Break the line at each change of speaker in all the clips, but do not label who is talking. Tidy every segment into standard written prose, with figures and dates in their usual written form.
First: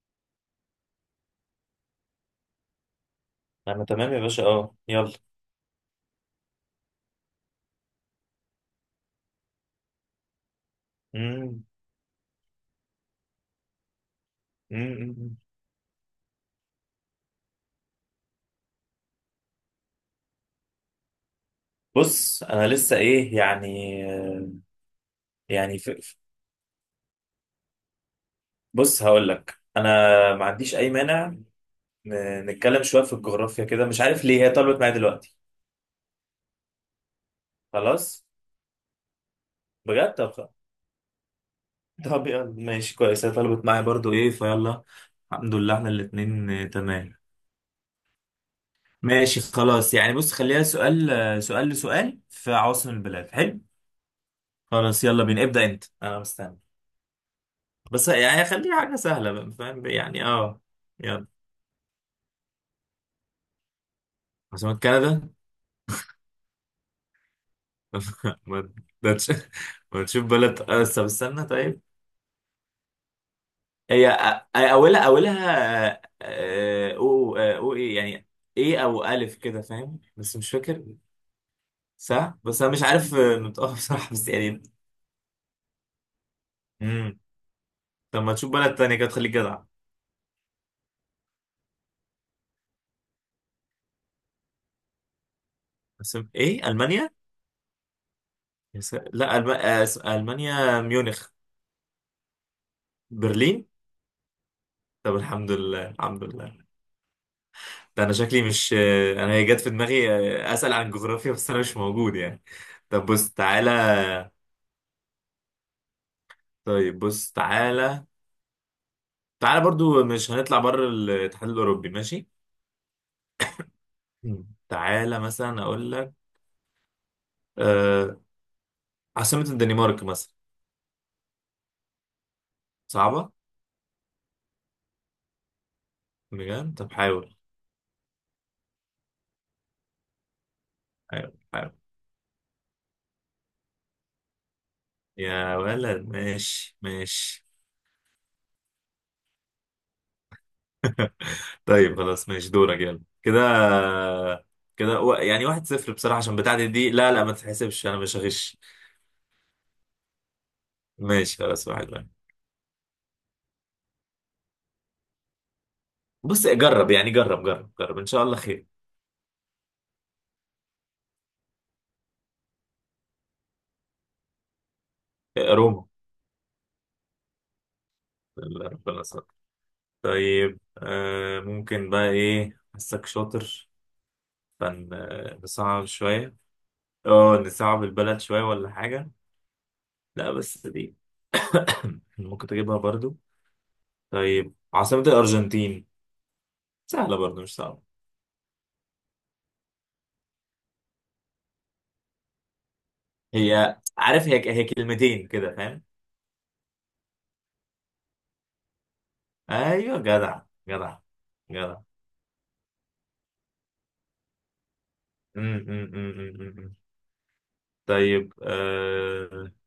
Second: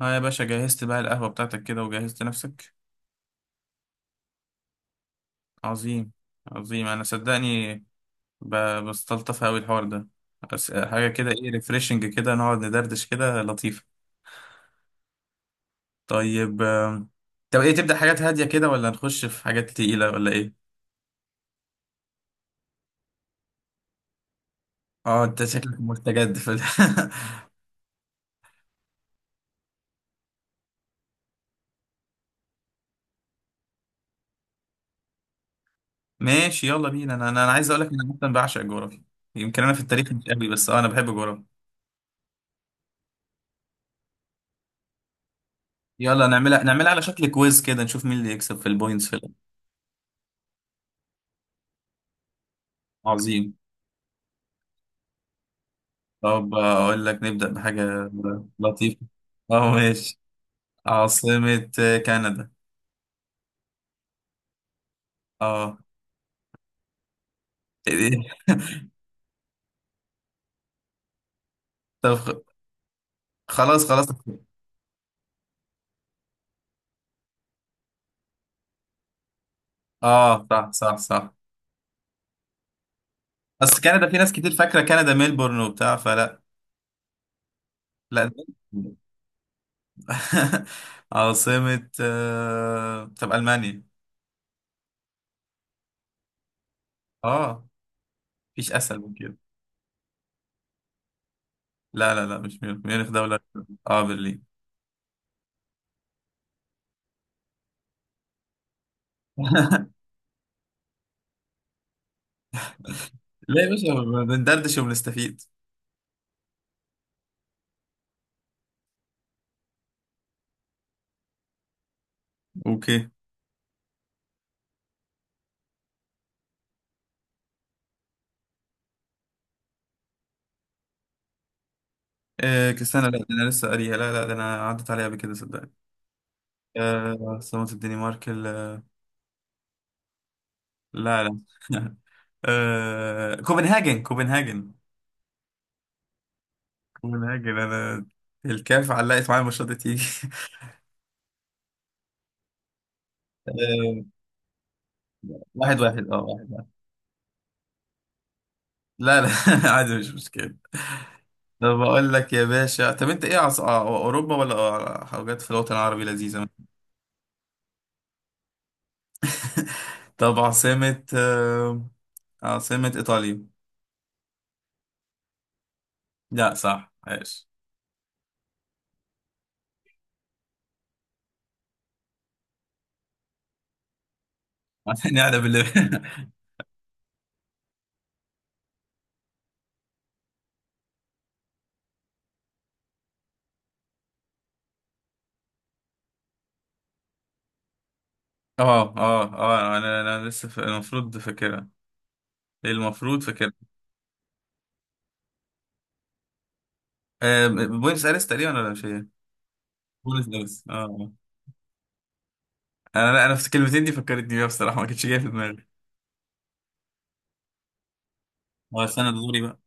اه يا باشا، جهزت بقى القهوة بتاعتك كده وجهزت نفسك.
انا تمام يا باشا يلا.
عظيم. عظيم، انا صدقني. بستلطف اوي الحوار ده. بس حاجة كده، ايه
مم.
ريفريشنج كده، نقعد ندردش كده لطيفة.
مم.
طيب. طب ايه، تبدأ حاجات هادية كده ولا نخش في حاجات تقيلة ولا ايه؟
بص انا لسه ايه يعني.
اه، انت
يعني
شكلك
ف... ف-
مستجد في ال-
بص هقول لك انا، ما عنديش اي مانع. نتكلم شويه في الجغرافيا كده، مش عارف ليه هي طلبت معايا دلوقتي.
ماشي، يلا بينا. انا انا أنا عايز اقولك، انا
خلاص.
مثلا بعشق الجغرافيا. يمكن انا في التاريخ
بجد،
مش قوي، بس انا بحب الجغرافيا.
طب يلا ماشي كويس، هي طلبت معايا برضو ايه فيلا. الحمد لله احنا
يلا
الاتنين
نعملها، نعملها على
تمام.
شكل كويز كده نشوف مين اللي يكسب في البوينتس في الآخر.
ماشي خلاص، يعني بص خليها سؤال، سؤال لسؤال في عواصم البلاد،
عظيم.
حلو. خلاص يلا بينا، ابدأ انت، انا
طب
مستني.
أقول لك نبدأ
بس
بحاجة
يعني خليه حاجة
لطيفة.
سهلة بقى،
أه،
فاهم
ماشي.
يعني اه يلا.
عاصمة كندا؟
عاصمة كندا؟
أه. إيه؟
ما ما تش- ما تشوف بلد، بس طب استنى طيب.
طب خلاص خلاص.
هي أولها أو إيه يعني؟ إيه أو ألف كده فاهم، بس
أه،
مش
صح
فاكر.
صح صح.
صح، بس أنا مش عارف نطقها
أصل كندا
بصراحة
في
بس
ناس كتير
يعني.
فاكرة كندا ميلبورن وبتاع فلا.
مم. طب
لا.
ما تشوف بلد تانية كده تخليك جدع.
عاصمة طب ألمانيا؟
بس إيه؟ ألمانيا؟
أه، مفيش أسهل من كده.
لا، ألمانيا ميونخ.
لا لا لا، مش ميونخ، ميونخ دولة.
برلين.
أه، برلين.
طب الحمد لله الحمد لله، ده انا شكلي مش... انا هي جت في دماغي. اسال عن الجغرافيا بس انا مش موجود يعني. طب بص
لا يا
تعالى.
باشا، بندردش وبنستفيد.
طيب بص تعالى، تعالى برضو، مش هنطلع بره الاتحاد الاوروبي ماشي.
اوكي.
مم. تعالى مثلا اقول لك، آه... عاصمة الدنمارك مثلا.
آه، كسانة. لا، ده
صعبة
انا لسه قاريها. لا لا، ده انا عدت عليها قبل كده صدق.
بجد؟ طب
آه،
حاول،
عاصمة الدنمارك ال- لا
حاول
لا.
حاول.
آه، كوبنهاجن كوبنهاجن.
يا ولد ماشي ماشي.
كوبنهاجن، انا الكاف علقت معايا الماتشات دي تيجي.
طيب خلاص ماشي دورك يلا كده،
آه،
يعني واحد
واحد
صفر
واحد.
بصراحة،
اه،
عشان
واحد واحد.
بتاعتي دي، لا لا ما تتحسبش، انا مش هغش.
لا لا. عادي، مش مشكلة.
ماشي
طب
خلاص واحد.
بقول لك يا باشا، طب انت ايه، عص... آه، اوروبا ولا حاجات في الوطن العربي لذيذة؟
بص جرب يعني، جرب جرب جرب، ان شاء الله خير.
طب عاصمة ايطاليا؟
روما.
لا، صح، عايش.
اللي ربنا ستر. طيب ممكن بقى، ايه حسك شاطر،
عشان قاعدة بالليل.
فنصعب شوية. اه نصعب البلد شوية ولا حاجة؟ لا بس دي ممكن تجيبها برضو. طيب عاصمة الأرجنتين، سهلة برضو مش صعبة.
اه اه اه، انا لسه المفروض فاكرها. المفروض فاكرها.
هي عارف، هي كلمتين كده فاهم.
آه، بوينس ايرس تقريبا، ولا مش هي؟
ايوه
بوينس
جدع،
ايرس، اه،
جدع
آه.
جدع.
انا، لا، انا في الكلمتين دي فكرتني بيها بصراحه، ما كانتش جايه في
م-
دماغي.
م- م- م- م- م. طيب
اه، استنى، ده دوري
آه،
بقى.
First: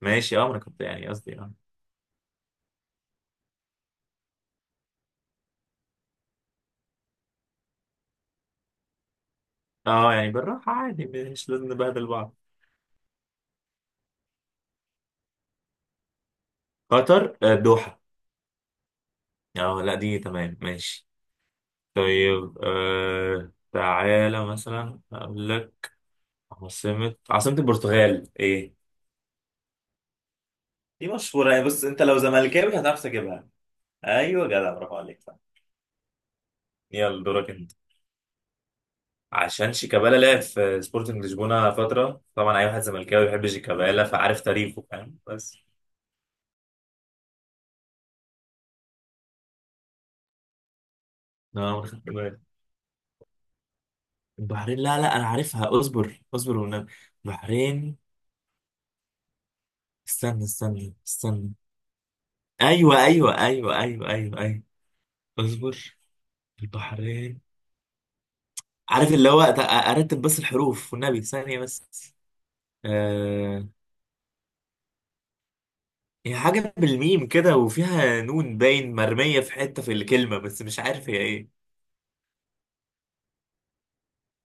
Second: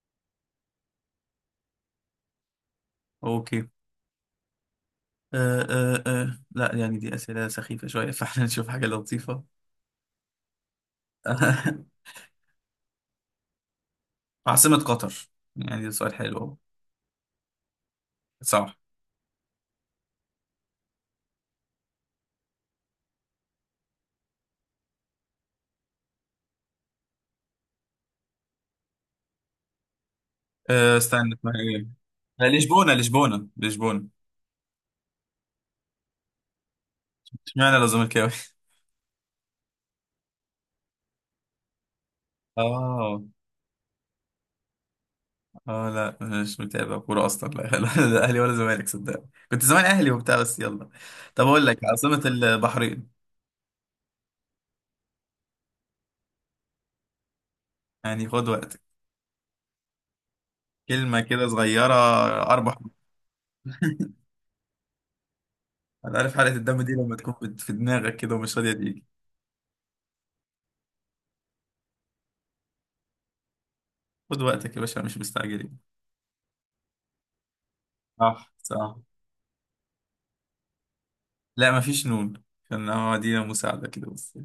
ماشي. اه ما انا كنت يعني، قصدي اه
اوكي. آه آه آه. لا يعني دي اسئله سخيفه شويه، فاحنا نشوف حاجه لطيفه.
اه، يعني بالراحة عادي، مش لازم نبهدل بعض.
عاصمه قطر؟ يعني ده سؤال حلو أهو.
قطر، الدوحة.
صح.
اه، لا دي تمام ماشي. طيب آه، تعالى مثلا اقول لك عاصمة البرتغال ايه.
آه،
دي
استنى،
مشهورة
اسمها
يعني، بص
ايه؟
انت لو
لا،
زملكاوي
لشبونه
هتعرف
لشبونه
تجيبها.
لشبونه.
ايوه جدع، برافو عليك صح. يلا دورك انت.
اشمعنى لو زملكاوي؟
عشان شيكابالا لعب في سبورتنج لشبونة فترة، طبعا اي واحد
اه،
زملكاوي بيحب شيكابالا فعارف تاريخه، فاهم بس.
اه، لا مش متابع كوره اصلا، لا. لا. لا اهلي ولا زمالك صدق. كنت زمان اهلي وبتاع، بس يلا. طب اقول لك،
اه ما خدت
عاصمه
بالي.
البحرين؟
البحرين، لا لا انا عارفها، اصبر اصبر والنبي. البحرين،
يعني خد وقتك.
استنى استنى
كلمة كده
استنى.
صغيرة. 4 حروف.
ايوه ايوه ايوه ايوه ايوه ايوه، اصبر.
أنا عارف، حلقة الدم دي لما تكون
البحرين،
في دماغك كده ومش راضية تيجي.
عارف اللي هو ارتب بس الحروف والنبي، ثانيه بس. آه...
خد وقتك يا باشا، مش مستعجلين.
هي حاجه بالميم كده، وفيها
صح،
نون باين،
صح.
مرميه في حته في الكلمه، بس مش عارف هي ايه.
لا، مفيش نون. كان هو دي مساعدة كده بس.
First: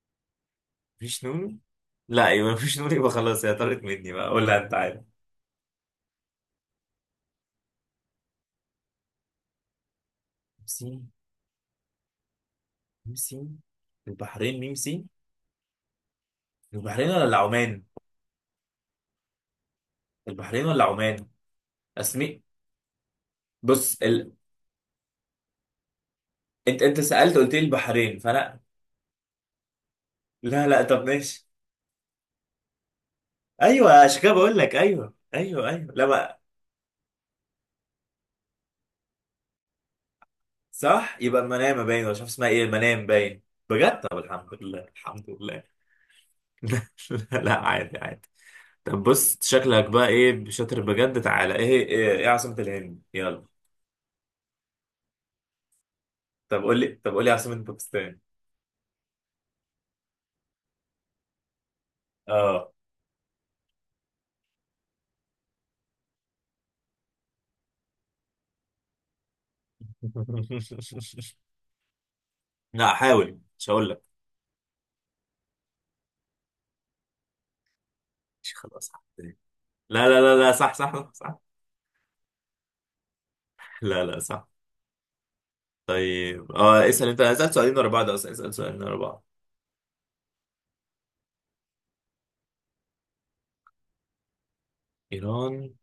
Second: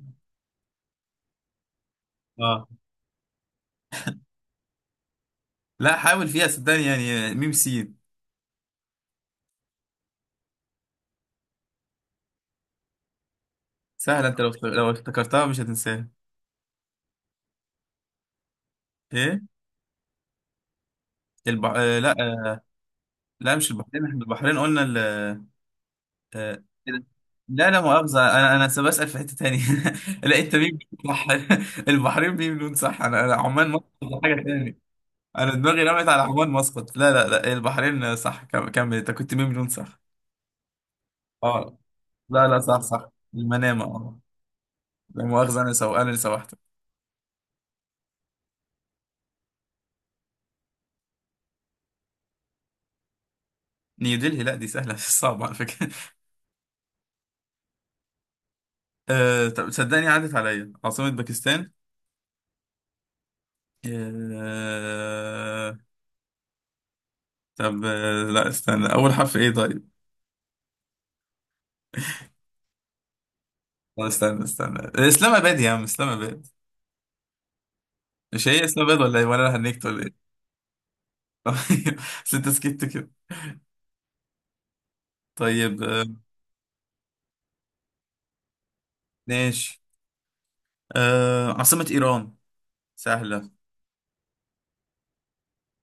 مفيش نون؟ لا، يبقى
اه.
مفيش نون، يبقى خلاص هي طارت مني بقى، قول لها انت عارف.
لا، حاول فيها صدقني، يعني ميم سين.
ميم، ميمسي.
سهلة. أنت لو
البحرين
لو
ميمسي؟
افتكرتها مش هتنساها.
البحرين ولا عمان؟
إيه؟
البحرين ولا عمان؟
البح... آه، لا.
اسمي.
لا، مش
بص
البحرين، إحنا
ال...
البحرين قلنا. آه،
انت سألت قلت لي
لا، لا
البحرين
مؤاخذة. أنا
فانا...
أنا لسه بسأل في حتة تانية. لا، أنت
لا
مين؟
لا طب
صح.
ماشي.
البحرين مين لون صح. أنا عمان مسقط،
ايوه
ده
عشان كده
حاجة
بقول لك
تانية.
ايوه
أنا
ايوه
دماغي
ايوه، لا
رمت على
بقى.
عمان مسقط. لا لا لا، البحرين صح. كمل، أنت كنت مين لون صح.
صح، يبقى
أه،
المنامه باين، ولا مش عارف
لا
اسمها
لا،
ايه،
صح
المنام
صح،
باين.
المنامة.
بجد؟ طب
أه.
الحمد لله
لا
الحمد
مؤاخذة،
لله.
أنا اللي سوحتك.
لا لا، عادي عادي. طب بص شكلك بقى ايه شاطر بجد، تعالى، إيه عاصمة الهند يلا.
نيودلهي، لا دي سهلة. مش صعبة على فكرة.
طب قول لي، عاصمة باكستان.
أه، طب صدقني عدت عليا عاصمة باكستان.
اه.
أه. طب، لا استنى، أول حرف إيه طيب؟
لا حاول، مش هقول لك.
طب استنى استنى، اسلام اباد يا عم، اسلام اباد. مش
مش
هي اسلام
خلاص
اباد، ولا ايه،
حاضر.
ولا انا هنكت ولا
لا لا
ايه؟
لا لا صح صح صح, صح.
طيب. بس انت سكت كده.
لا لا صح.
طيب.
طيب اسال انت، اسال سؤالين ورا بعض اصلا، اسال سؤالين ورا بعض.
ماشي. عاصمة ايران. سهلة،
ايران،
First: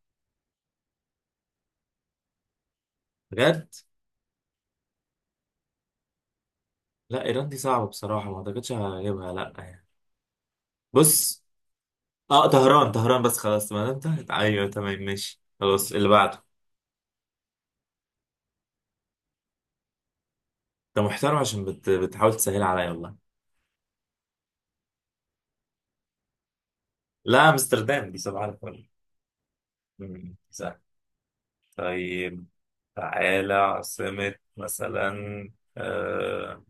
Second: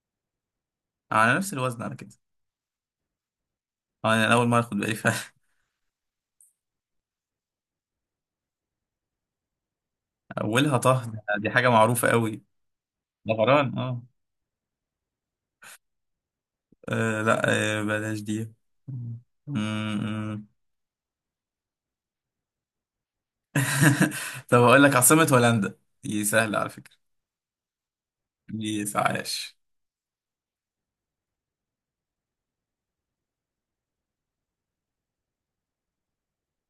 على نفس الوزن على كده.
بجد؟
يعني انا اول مرة اخد بالي فعلا.
لا ايران دي صعبه بصراحه، ما اعتقدش هجيبها لا يعني.
اولها طه.
بص
دي حاجة معروفة قوي.
اه طهران، طهران بس خلاص،
طهران،
ما دام
اه.
انتهت، ايوه تمام ماشي، خلاص اللي بعده.
لا. بلاش دي. م- م.
انت محترم، عشان بتحاول تسهل عليا والله.
طب اقول لك عاصمة هولندا، دي سهلة على فكرة.
لا امستردام دي صباح
دي
الفل.
عاش.
مم، سهل. طيب تعالى، عاصمة مثلا، آه،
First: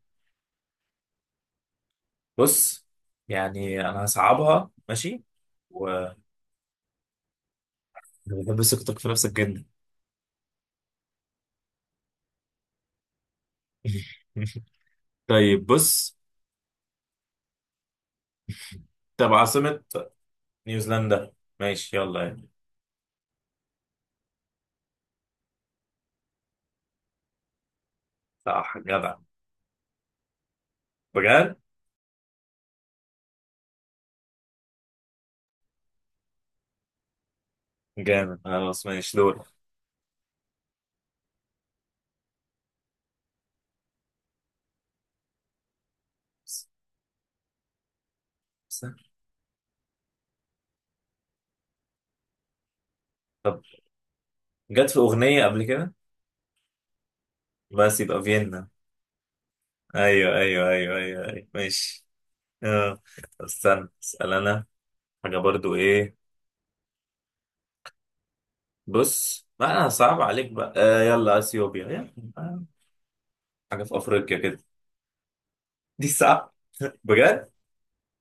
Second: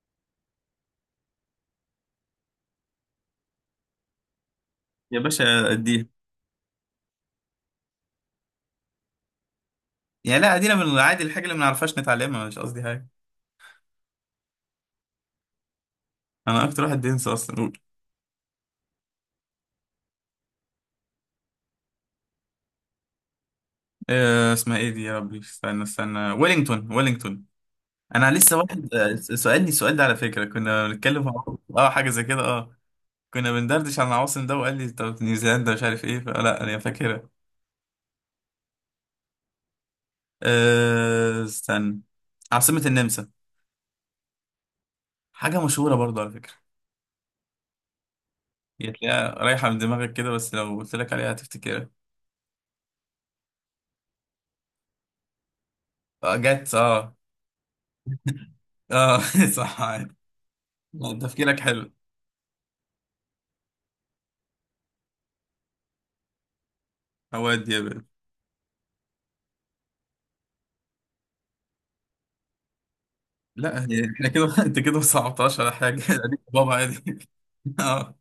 بص، يعني انا هصعبها
يا
ماشي،
باشا،
و
اديها.
أنا بحب ثقتك في نفسك جدا.
يعني لا، ادينا من العادي، الحاجة اللي ما نعرفهاش نتعلمها، مش قصدي حاجة.
طيب بص،
انا اكتر واحد بينسى اصلا، قول.
طب عاصمة نيوزيلندا، ماشي يلا.
آه، اسمها ايه دي يا ربي، استنى استنى، ويلينغتون ويلينغتون. انا لسه
صح
واحد
جدع،
سألني السؤال ده على فكرة، كنا بنتكلم مع-
بجد،
اه، حاجة زي كده، اه. كنا بندردش عن العواصم ده وقال لي طب نيوزيلندا مش عارف ايه فلا، انا فاكرها.
جامد، خلاص ماشي دور.
آه، استنى. عاصمة النمسا، حاجة مشهورة برضه على فكرة. هي تلاقيها رايحة من دماغك كده، بس لو قلت لك عليها هتفتكرها.
طب، جت في أغنية قبل كده،
آه، جت، اه.
بس يبقى فيينا.
اه. صح، عادي.
أيوه أيوه أيوه
لا،
أيوه, أيوه.
تفكيرك حلو.
ماشي. آه. طب استنى، اسأل أنا حاجة برضو إيه.
هو دي.
بص ما أنا صعب عليك بقى، آه يلا أثيوبيا يلا.
لا،
حاجة في
هي- احنا
أفريقيا
كده.
كده،
انت كده ما صعبتهاش على حاجه،
دي
يعني
صعب
بابا عادي.
بجد،
اه.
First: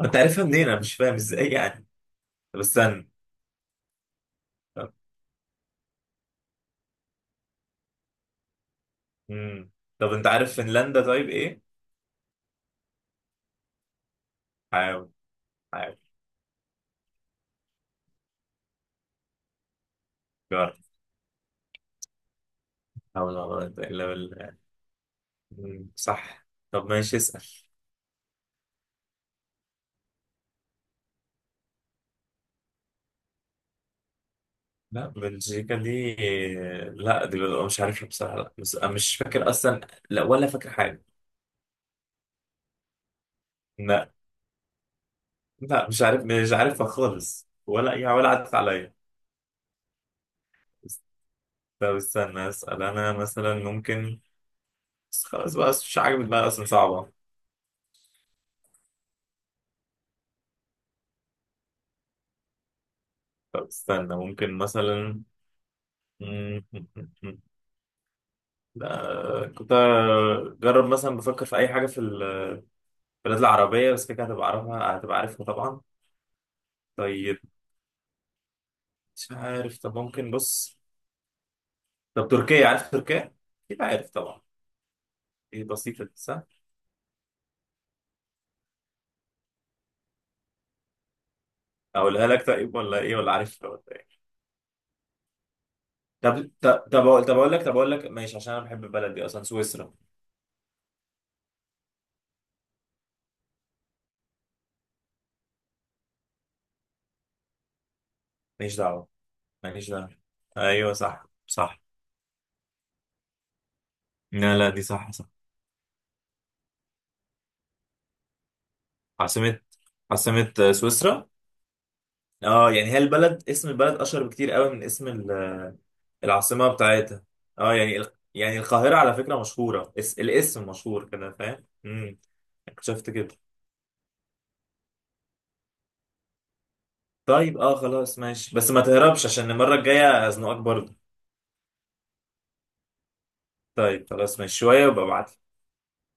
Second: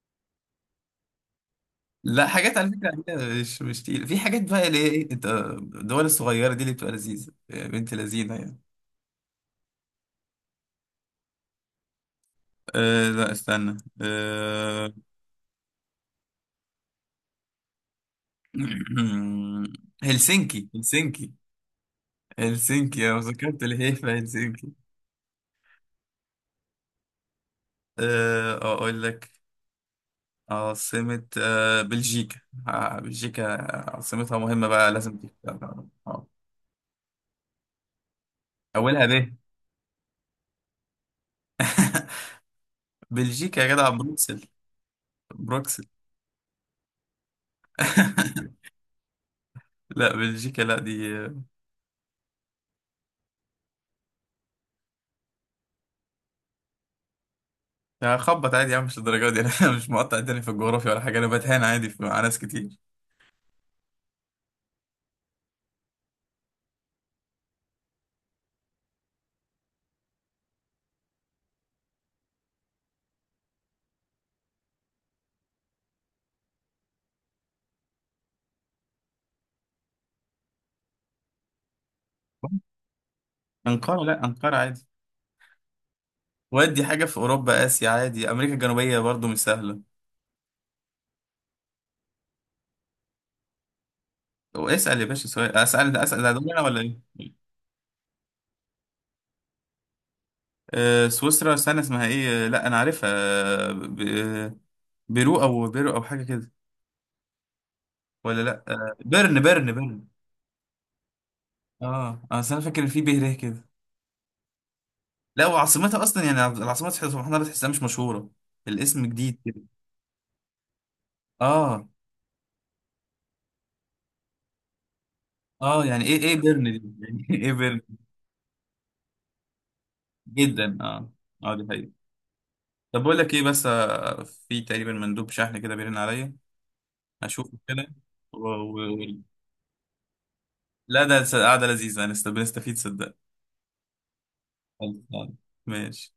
أنت عارفها منين، أنا مش فاهم إزاي يعني.
لا، حاجات
طب
على فكره
استنى،
عادية، مش تقيل، في حاجات بقى اللي هي
طب،
ايه، انت الدول الصغيره دي اللي بتبقى لذيذه يا بنت، لذينه يعني.
مم، طب أنت عارف فنلندا طيب إيه؟
أه، لا استنى. أه.
حاول، حاول،
هلسنكي
جرب،
هلسنكي. هلسنكي، انا
حاول
ذكرت
والله
اللي هي في
إلا بالله.
هلسنكي.
مم، صح. طب ماشي، اسأل.
أه، اقول لك عاصمه بلجيكا. بلجيكا، عاصمتها مهمه بقى،
لا
لازم
بلجيكا
تبقى-
دي،
آه.
لا دي ببقى مش عارفها بصراحة، لا بس أنا
اولها
مش
ب.
فاكر أصلا، لا ولا فاكر حاجة،
بلجيكا يا جدع،
لا
بروكسل. بروكسل.
لا مش عارف مش عارفها خالص، ولا يا، ولا عدت عليا.
لا، بلجيكا لا
بس-
دي.
طب استنى أسأل أنا مثلا ممكن، بس خلاص بقى مش عاجبك بقى أصلا، صعبة.
يعني خبط عادي يا عم، مش الدرجه دي. انا مش مقطع الدنيا في الجغرافيا ولا حاجه، انا بتهان عادي في- مع ناس كتير.
طب استنى ممكن مثلا، مم، مم، مم، مم. لا كنت أجرب مثلا بفكر في أي حاجة في البلاد العربية، بس كده هتبقى عارفها هتبقى عارفها طبعا. طيب، مش عارف، طب ممكن بص، طب تركيا عارف تركيا؟ أكيد
انقره،
عارف
لا
طبعا.
انقره عادي.
ايه بسيطة دي، صح؟
ودي حاجه في اوروبا، اسيا عادي، امريكا الجنوبيه برضو مش سهله.
أقولها لك طيب ولا إيه، ولا عارف ولا إيه؟
واسال يا باشا سؤال، اسال اسال هدول انا ولا ايه؟
طب أقول لك، ماشي، عشان أنا بحب البلد دي أصلا، سويسرا.
سويسرا، استنى اسمها ايه، لا انا عارفها، بيرو او بيرو او حاجه كده. ولا لا،
ماليش دعوة،
بيرن بيرن
ماليش
بيرن.
دعوة. أيوه صح صح.
اه، اصل انا فاكر إن في به ر كده.
لا لا، دي صح صح.
لا، وعاصمتها اصلا يعني العاصمه سبحان الله بتحسها مش مشهوره، الاسم جديد كده.
عاصمة عاصمة سويسرا.
اه،
اه يعني هي البلد، اسم البلد أشهر بكتير قوي من اسم
اه، يعني ايه، ايه بيرن
العاصمة
دي
بتاعتها.
يعني. ايه
اه
بيرن؟
يعني يعني القاهرة على فكرة مشهورة، الاسم
جدا،
مشهور
اه.
كده،
اه،
فاهم؟
دي حقيقة. طب
شفت
بقول
كده.
لك ايه بس، في تقريبا مندوب شحن كده بيرن عليا، اشوفه
طيب اه
كده.
خلاص
و...
ماشي، بس ما
و...
تهربش عشان المرة الجاية هزنقك برضه.
لا ده قعده لذيذه، بنستفيد صدق.
طيب خلاص ماشي، شوية وابقى
خلاص.
ابعت.
ماشي.